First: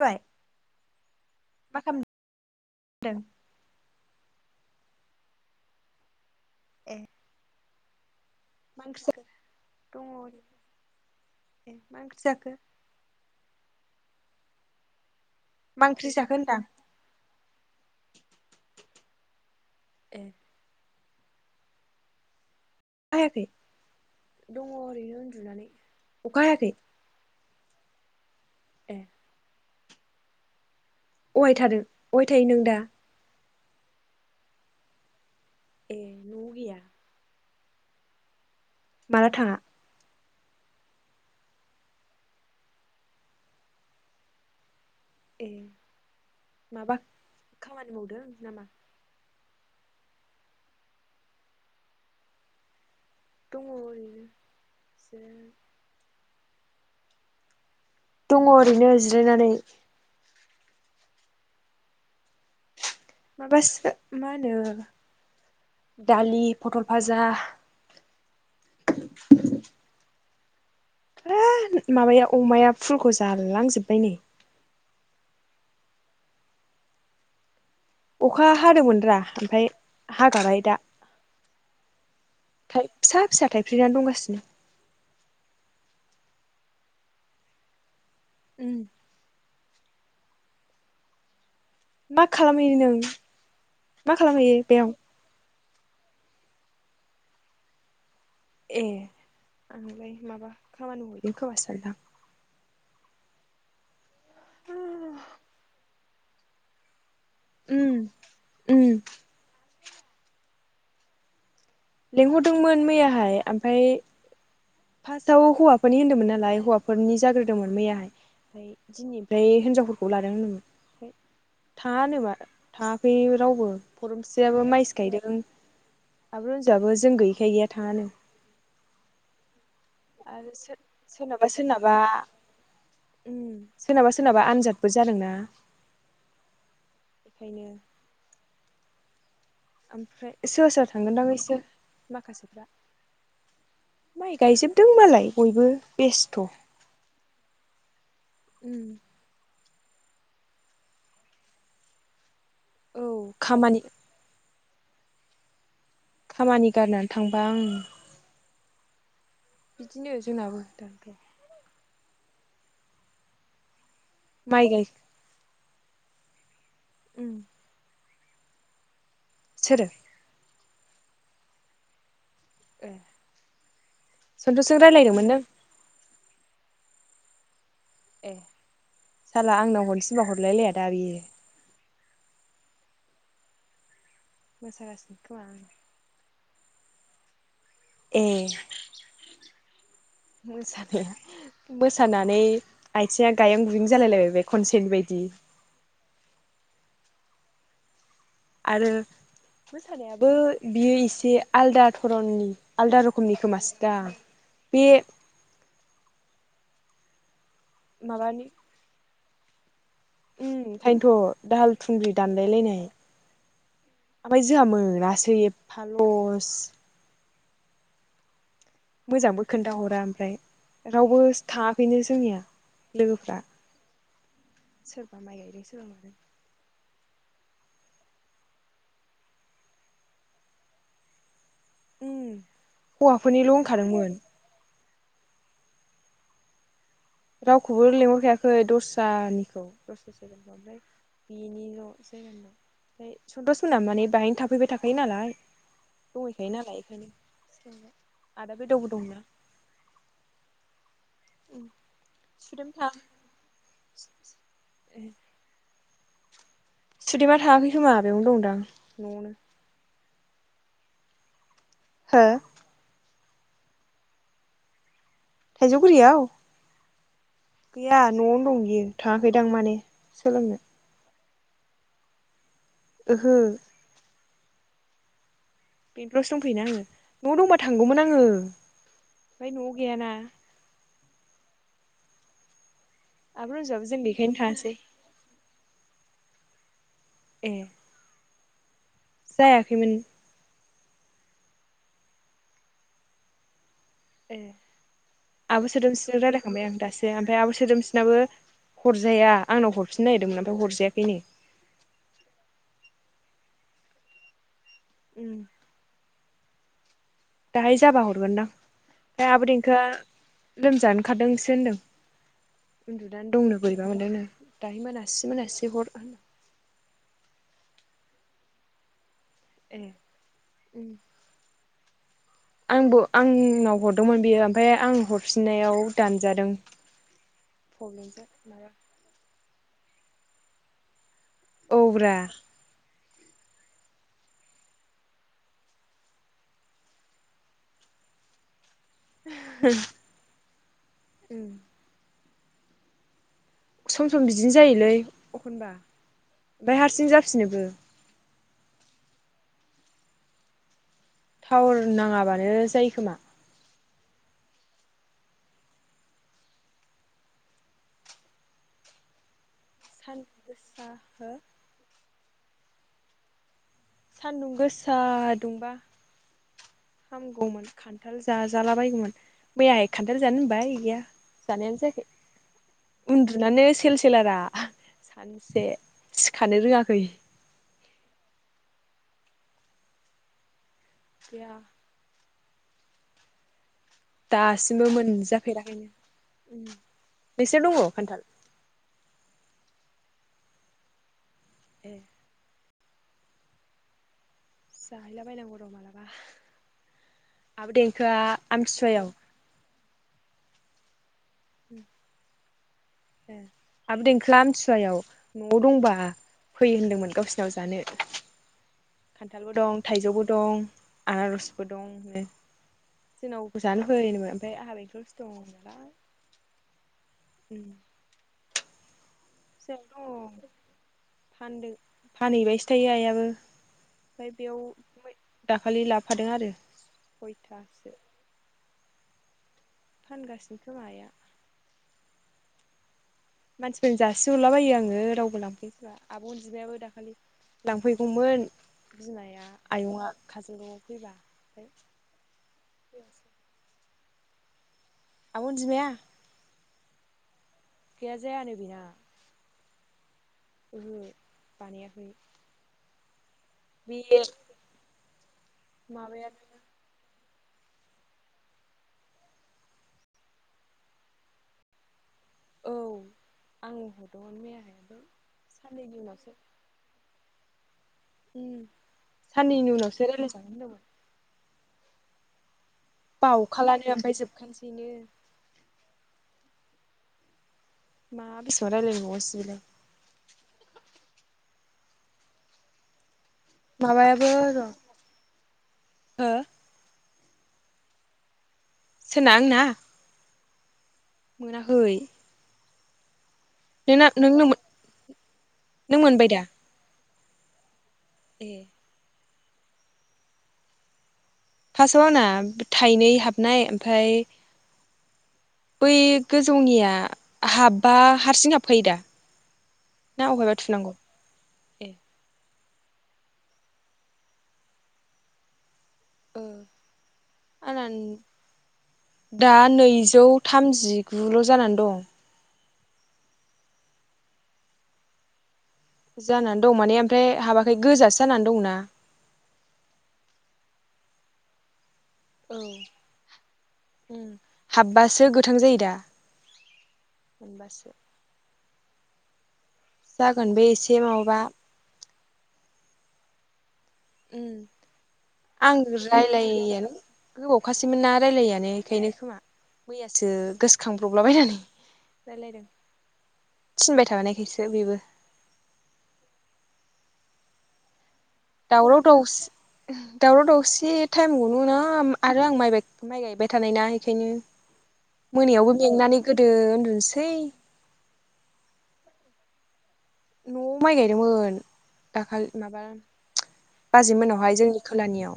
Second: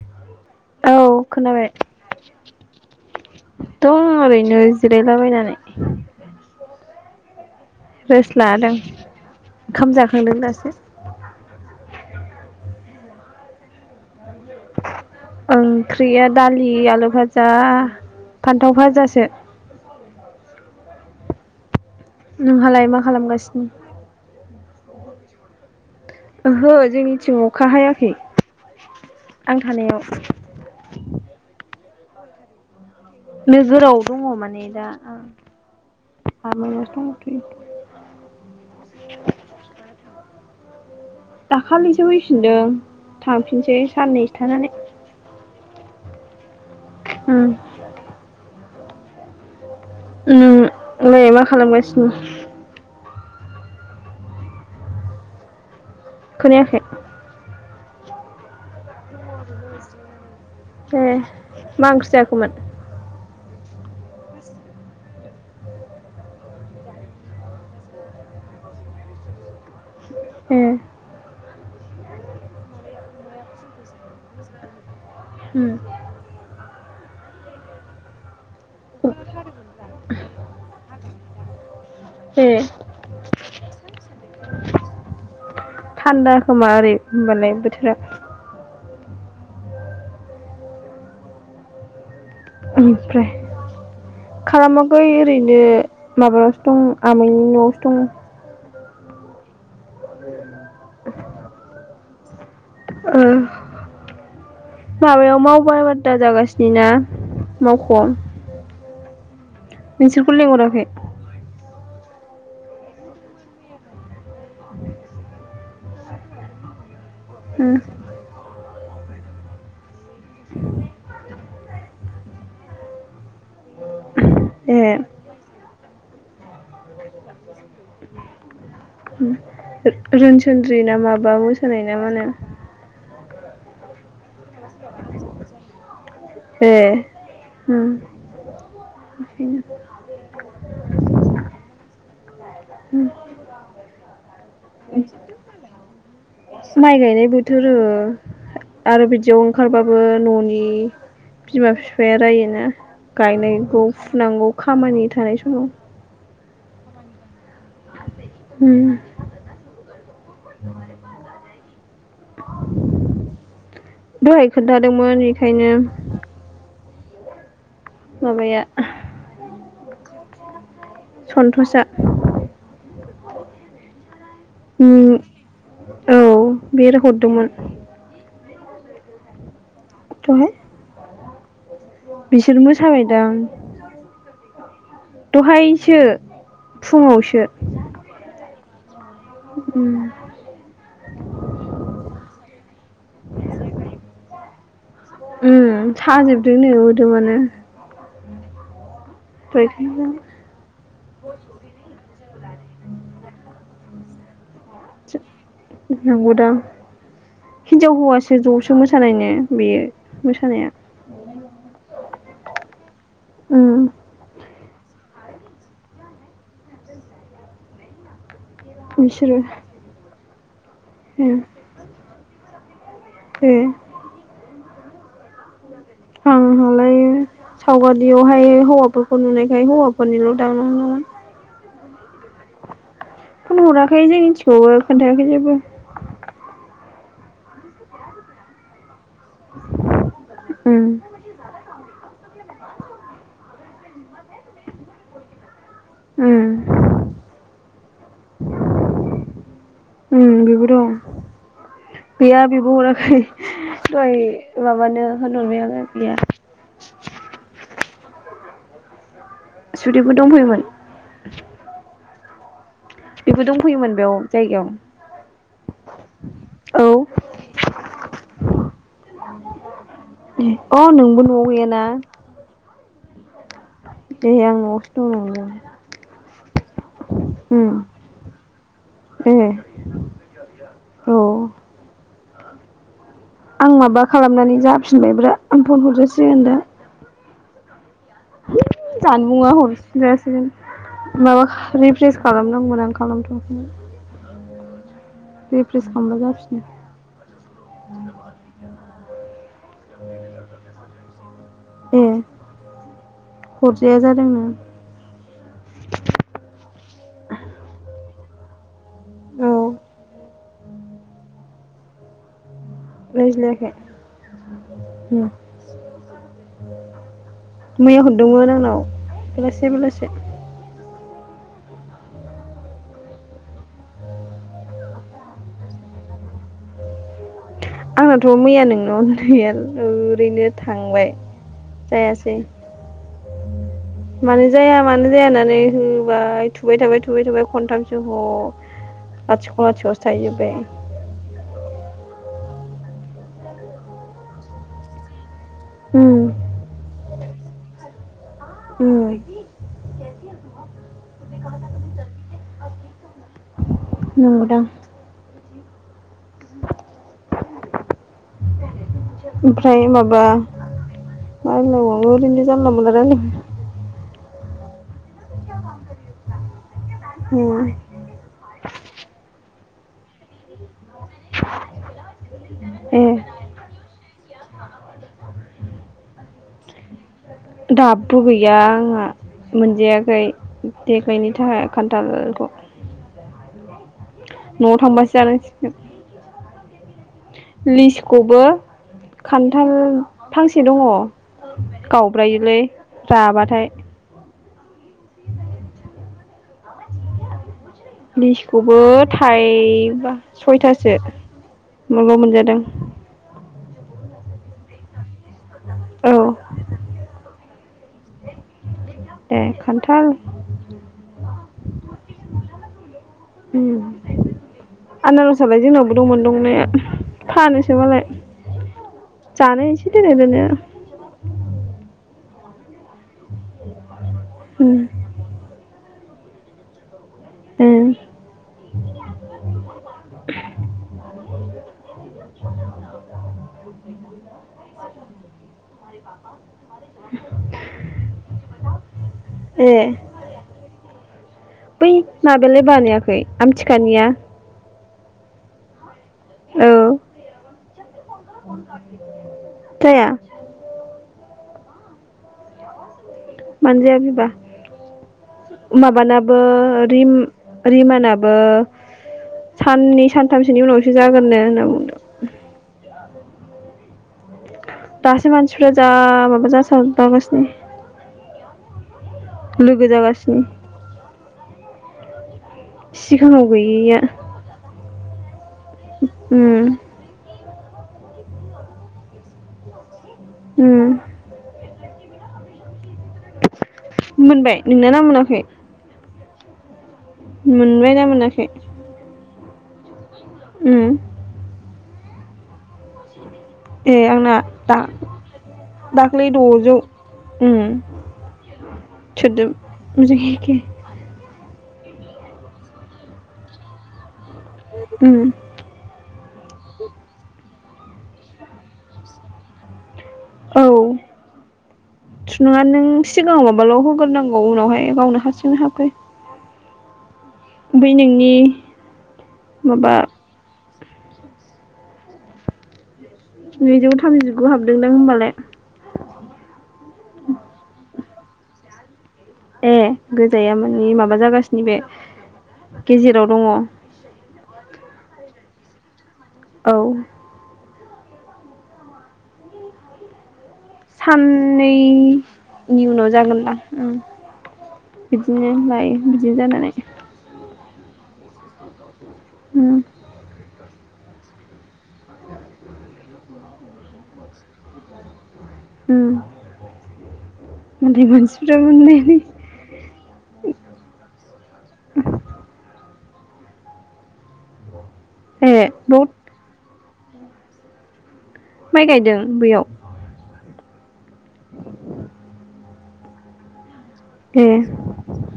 बाय औ खोनाबाय। दं ओरैनो जिरायलाबायनानै ए रेस्ट लादों मा ओंख्रि जाखो? ओंखाम दङ' जाखांदों ओरैनो। दासो ए मा ओंख्रि जाखो? [inaudible] मा ओंख्रि ओंख्रिया जाखो होनदां दालि आलु भाजा फान्थाव भाजासो। ए नोंहालाय मा अखा हायाखै खालामगासिनो? दङ' ओरैनो उन्दुनानै। अखा हायाखै ओहो जोंनिथिं अ खा हायाखै। ए आं थानायाव अहाय थादों अहाय थायो नों दा? नोगोराव दङ' माने दा आं। ए न'आव गैया आमायनावसो दंथ'यो। माला थाङा? दाखालैसो फैफिनदों थांफिनसै साननैसो थानानै। ए माबा उम खामानि मावदों नामा? उम मो मा खालामगासिनो? दङ' ओरैनो जिरायनानै। खोनायाखै? दङ' ओरैनो जिरायनानै। ए मा ओंख्रि जाखोमोन? माबासो मा होनो दालि पटल भाजा। ए [unintelligible] माबाया अमाया फुलखौ जालांजोबबाय नै। होम अखा हादोमोनरा ओमफ्राय हागाबाय दा ए थाइ फिसा फिसा थाइफ्रिनानै दंगासिनो। थान्दा खोमा ओरै होमबालाय बोथोरा। उम मा खालामहैयो नों ओमफ्राय मा खालामहैयो बेयाव? नो माबायावसो दं आमाइनि न'आवसो दं। ए आंहालाय माबा खामानि मावहैदों खोमासो सानदां। ओ माबायाव मावबा दा जागासिनो ना। उम मावख'आव उम। नोंसोरखौ लेंहराखै? लेंंहरदोंमोन मैयाहाय ओमफाय फासाव हौवाफोरनि होनदोंमोन नालाय हौवाफोरनि उम जाग्रोदोंमोन मैयाहाय ओमफाय दिनैनिफ्राय हिनजावफोरखौ लादों होनदोंमोन ओमफाय थाङा होनोबा थाङाखै रावबो फरमस्रियाबो ए माइसो गायदों आब' रन जियाबो जों गैखाय गैया थाङानो। आरो सोर रोनसोनद्रि ना माबा सोरनाबा मोसानाय ना सोरनाबा मानो। उम सोरनाबा सोरनाबा आन्जादबो जादोंना। ए बेखायनो उम। ओमफ्राय सोर सोर थांगोनदां इसोर माखासेफ्रा उम माइ गायजोबदों मालाय बयबो बेस माइ गायनाय बोथोर ओ उम आरो बिदियाव ओंखारबाबो न'नि बिमा फिफाया रायो ना औ खामानि गायनायखौ फुनांगौ। खामानि थानाय समाव। खामानि गारनानै थांबा आं हुम। बिदिनो जोंनाबो दाथ। दहाय माइ गाय खोन्थादोंमोन बेखायनो उम। माबाया सोरो सन्थसआ [inaudible] सन्तुसजों रायलायदोंमोन नों? उम बिर हरदोंमोन ए साला आंनाव हरनो थिनबा दहाय सरदार लाया दा बियो बिसोर मोसाबायदां मोसागासिनो खोमा आं दहायसो फुङावसो ए उम मोसानाया मोसानानै आथिङा गायें गुयं जालायलायबाय बे खनसेनि बायदि उम साजोबदोंनो मोदोमानो आरो दहाय मोसानायाबो बियो एसे आलदा धरननि आलदा रोखोमनि खोमासोदां बे नंगौदां हिनजाव हौवासो माबानि ज'सो मोसानाय नो बेयो उम मोसानाया ओंखायनथ दाहाल थुंग्रि दानलायलायनाय उम फाय जोंहा मोनासै एफफा लस बिसोरो मोजांबो खोन्थाहरा ओमफ्राय रावबो उम थाङाखैनो जोंनिया लोगोफ्रा ए सोरबा माइ गायदो [inaudible] आंहालाय सावगारियावहाय हौवाफोरखौ नुनायखाय हौवाफोरनिल' दां उम हौवाफोरनिल' फन हराखै होनखादोंमोन जोंनि [unintelligible] खौबो खोन्थायाखै जेबो रावखौबो लेंंहरखायाखै दस्रानि खौ [unintelligible] ओमफ्राय उम बिनिल' जायगानि नाम सन्थस मोना माने बाहायनो थाफैबाय थाखायो नालाय उम दंहैखायो नालाय ओंखायनो आदा बेरदावबो दंना उम बेबो दं गैया सुदेम बिबो था हराखै दहाय माबानो होनहरबाय आं [unintelligible] सुदिमा थाङाखै खोमा बेयावनो दंदां न'आवनो सुदेमबो दंफैयोमोन हो बेबो दंफैयोमोन बेयाव जायगायाव थाइजौगुरियाव औ गैया न'आवनो दं बियो थाङाखैदां माने सोलोंनो इयोना ओहो दे आं न'आवसो दं नंदों बेंथलावसो दंफैयोना आङो न'आव दंबा उम थांगौमोन आङो ए फाय न'आव गैयाना औ आब' आं रनजुआबो जों माबा बेखायनो खालामनानै थाङासै जाफिनबाय ब्रा आं फन हरजास जों दा ए [unintelligible] जानबुङा जायाखैमोन हरफिनोसै माबा रिप्रेस खालामनांगौ नो आं खालामथ'वाखैमोन ए आब' रिफ्रेस खालामबा सोदोमस्रिजों जाफिनो राचलायखांबाय आं दासो ओमफ्राय आब' सोदोमसिनाबो हरजाया आंनाव हरफिननो नागिरदोंमोन ओमफ्राय हरजायाखै नो ए हरजाया जादोंनो उम दाहाय जाबा हरगोनदां आब' औ दिंखोआ लोमजानो खारदोंसो होनदों उन्दुनानै दंनो रायज्लायाखै बोरैबा मोनदोंनो दाहाय मोनासि मोनासे हर होन मैया हरदोंमोन आंनाव बेलासि ए बेलासि आंबो आंनाव हरदोंमोन बेयो ओमफाय आं हरफिननायाव दानजादों प्रब्लेमसो आंनाथ' मैया माबा नोंनाव गैया ओरैनो थांबाय औब्रा जायासै मानो जाया मानो जाया होननानै होबाय थुबाय थाबाय थुबाय थाबाय खनथामसो ह लाथिख' लाथिख' सो थाहैजोबबाय सम सम बिदिनो जायोलै एखनबा ओमफ्राय हारसिं जा फिनोबो उम थावर नाङाबा नो जायो खोमा नंगौदां ओमफ्राय माबा सानदुं गोसा हो मा होननांगौ ओरैनो जानला मोनला रायलायबाय सान्दुं गोसा दुंबा हामगौमोन रायलायबाय खान्थाल जाजाला बायगौमोन मैयाहाय खान्थाल जानो होनबाय गैया जानायानो जायाखै ए उन्दुनानै सेल सेलारा सानसे सिखानो रोङाखै दाबबो गैया आंहा मोनजायाखै देग्लायनि गैया थाखाय खान्थालखौ नआव दासिमबो थांबासो मोनजाफेराखैनो नोंसोर जानांसिगोन दङ खान्थाल लिसुखौबो खान्थाल फांसे दङ ए गावब्रायोलै राबाथाय जाहैलाबायनांगौ र मालाबा आब देंखोआ लिसुखौबो आमथिसुवायाव थाइ बा सयथासो माबा मोनजादों आब देंखोआ आमथिुवायाव नआव दंबा औ फैयो होनदोंमोन गावसिनाव जानो ए खान्थालबो दं खान्थाल थाइजौबो दं आनारसबो दं होन जोंनाव उम जानो फै होनदोमोन ओमफाय आंहा बेंथलसो दं आनारसालाय नालाय जोंनावबो दंमोन दंनाया फानोसो जोंनाव मालाय जानो [unintelligible] एसे दोनो दोनो फानदों फानैबायसो [unintelligible] ओमफ्राय बेयाव उम मै दाखालि लाब फादों आरो उम खयथासो [inaudible] खोमा आइया मानसिफोरनो जासिहरलाबायो आङो रावबो लांफैया आबअनजिमायाबो दाखालि लांफैगौमोन बिमाया ए आयंआ काजलगावआव फैबा ओमफ्राय बै माबालाय बानायाखै फैयासै आमथिखानिया आब अनजिमाया। औ। गैया जायानो बेना [unintelligible] जाया। ओहो बानायाखै। बे मानजाया बिबा माबानाबो माबायानो रिम रिमानाबो साननै सानथामसोनि उनावसो जागोननो होनना बुंदों। औ आं हरदोंमोन मैयाहाय। ओमफ्राय दासो मानसिफ्रा जा साननैनि उनावसो माबा जासावगासिनो। उम साननैनि उनावसो रायज्लायजागोन होनदोंमोन। सिगाङाव बावखालानो गैयैया ओमफाय जोबखानसैनो। उम। मा बेसेबां रायलायनो मोनबावगोनसि बेलाय। उम। माबायाबो र' मोनबाय [unintelligible] मोनाखै? हो। मोनबायना मोनाखै? [unintelligible] आंना? उम। मोनाखै। ए नोंना आंना नोंनो दा नों मोनबाय दाख्लै दा द'जौ। उम। ए [unintelligible] फास आव आंना थाइनै हाबनाय ओमफाय। उम। गोजौनिया हाबबा हारसिं हाबखायो दा? ना अहायबा औ थुनांगौ ए। थुलुंगा नों सिगाङाव माबाल' होग्रोनांगौ उनावहाय गावनो हारसिंनो हाबखायो। उम नोंनि [unintelligible] दा माबा नैजौ थाम थामजि गुल' जानानै दं। नैजौ थामजिगु हाबदोंदां होमबालाय। जानानै दं माने ओमफ्राय हाबाखै गोजासो जानानै दंना। ए गोजाया माने माबा जागासिनो बे औ गेजेराव दङ औ उम हाबबासो गो थां जायो दा? औ। [unintelligible] जा साननैनि उनाव जागोनदा उम उम्म बिदिनो लायो बिदि जानानै खासैमोन ना रायज्लायैयानो बेखायनो खोमा उम मैयासो गोसो खांब्रबलाबायनानै रायलायदों थिनबाय थाबानायखायसो बेबो। उम्म उन्दै मानसि दावराव दावसि दावराव दावसि टाइम गनो ना आरो आं माइबाय माइ गायबाय थानाय ना एखायनो ए मोनायावबो बहुद मेंनानै गोदो उन्दु सै माइ गायदों बैयाव [unintelligible] माइ गायदोंमोन दाखालि माबा बाजै ए मोननावहाय जोंनि खोलानियाव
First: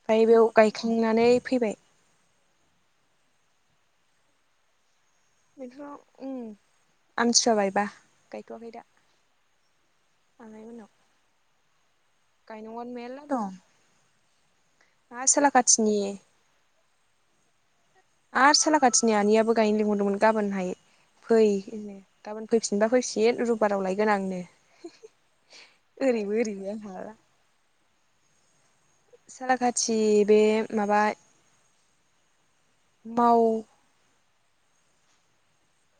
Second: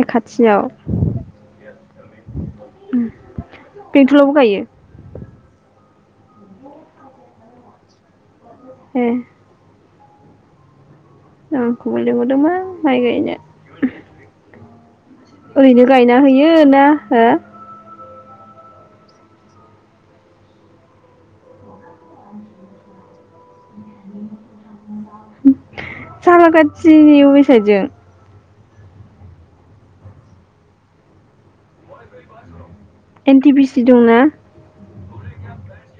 ए बेयाव खाथियाव गायखांनानै फैबाय। बेंथलावबो गायो? बेंथलाव उम्म आमथिुवाबायबा गाय थ'वाखै दा ए आङाय मोननाव [unintelligible] खोबो लिंहरदोंमोन गायनांगौआनो माइ मेरला गायनो। दं आरो साला ओरैनो गायना खाथिनि हैयो ना हो आरो सालाखाथिनि आनैयाबो गायनो लिंहरदोंमोन गाबोनहाय फै गाबोन फैफिनबा फैफिन रबिबाराव लायगोन आंनो। ओरैबो ओरैबो आंहा सालाकाथिनि अबे साइदजों? सालाखाथि बे माबा माव एन टि बि सि दंना?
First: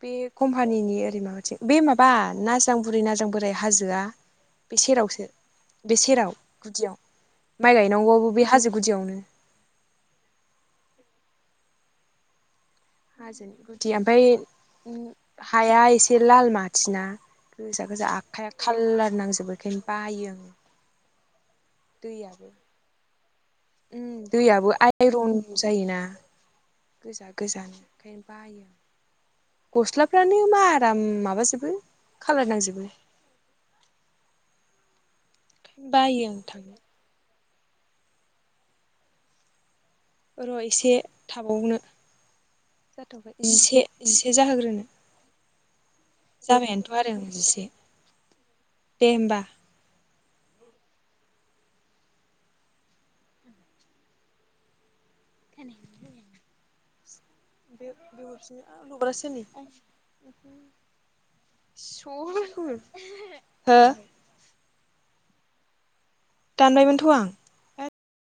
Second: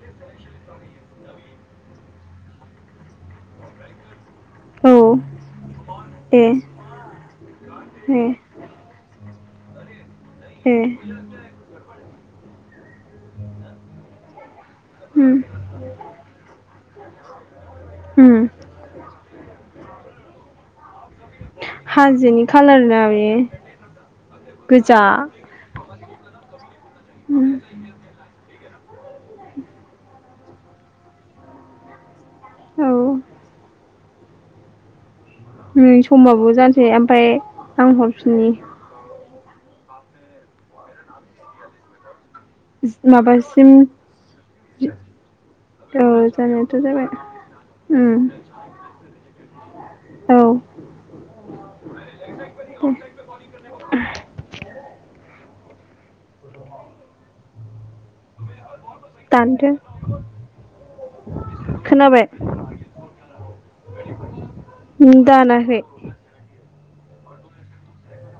बे कम्पानिनि ओरै माबाथिं बे माबा नाजां बुरै नाजां बोराय हाजोआ बे औ सेरावसो बे सेराव ए गुदियाव माइ ए गायनांगौबो बे हाजो गुदियावनो। ए। हाजोनि गुदि ओमफाय उम हाया एसे लाल माथिना गोजा गोजा उम आखाइया खालार नांजोबबो बेखायनो बायो आङो। हाजोनि खालार ना बे? ओम दैयाबो गोजा आइरन जायोना गोजा उम गोजा ओंखायनो बायो। गस्लाफ्रानो माराम माबाजोबो खालार औ नांजोबो। नै बायो आं समाबो थांनो जानोसै ओमफाय आं हरफिनि। र' एसे थाबावनो। जाथ'बाय माबासिम जिसे जिसे जाहोग्रोनो। औ जानायथ' जाबायानोथ' जाबाय आरो आं जिसे ओम। दे होमबा औ दे। [inaudible] बे बेहरसि लबर‌आ सोरनि? दानदो खोनाबाय इसर हो। होम दानाखै। दानबाय मोनथ' आं।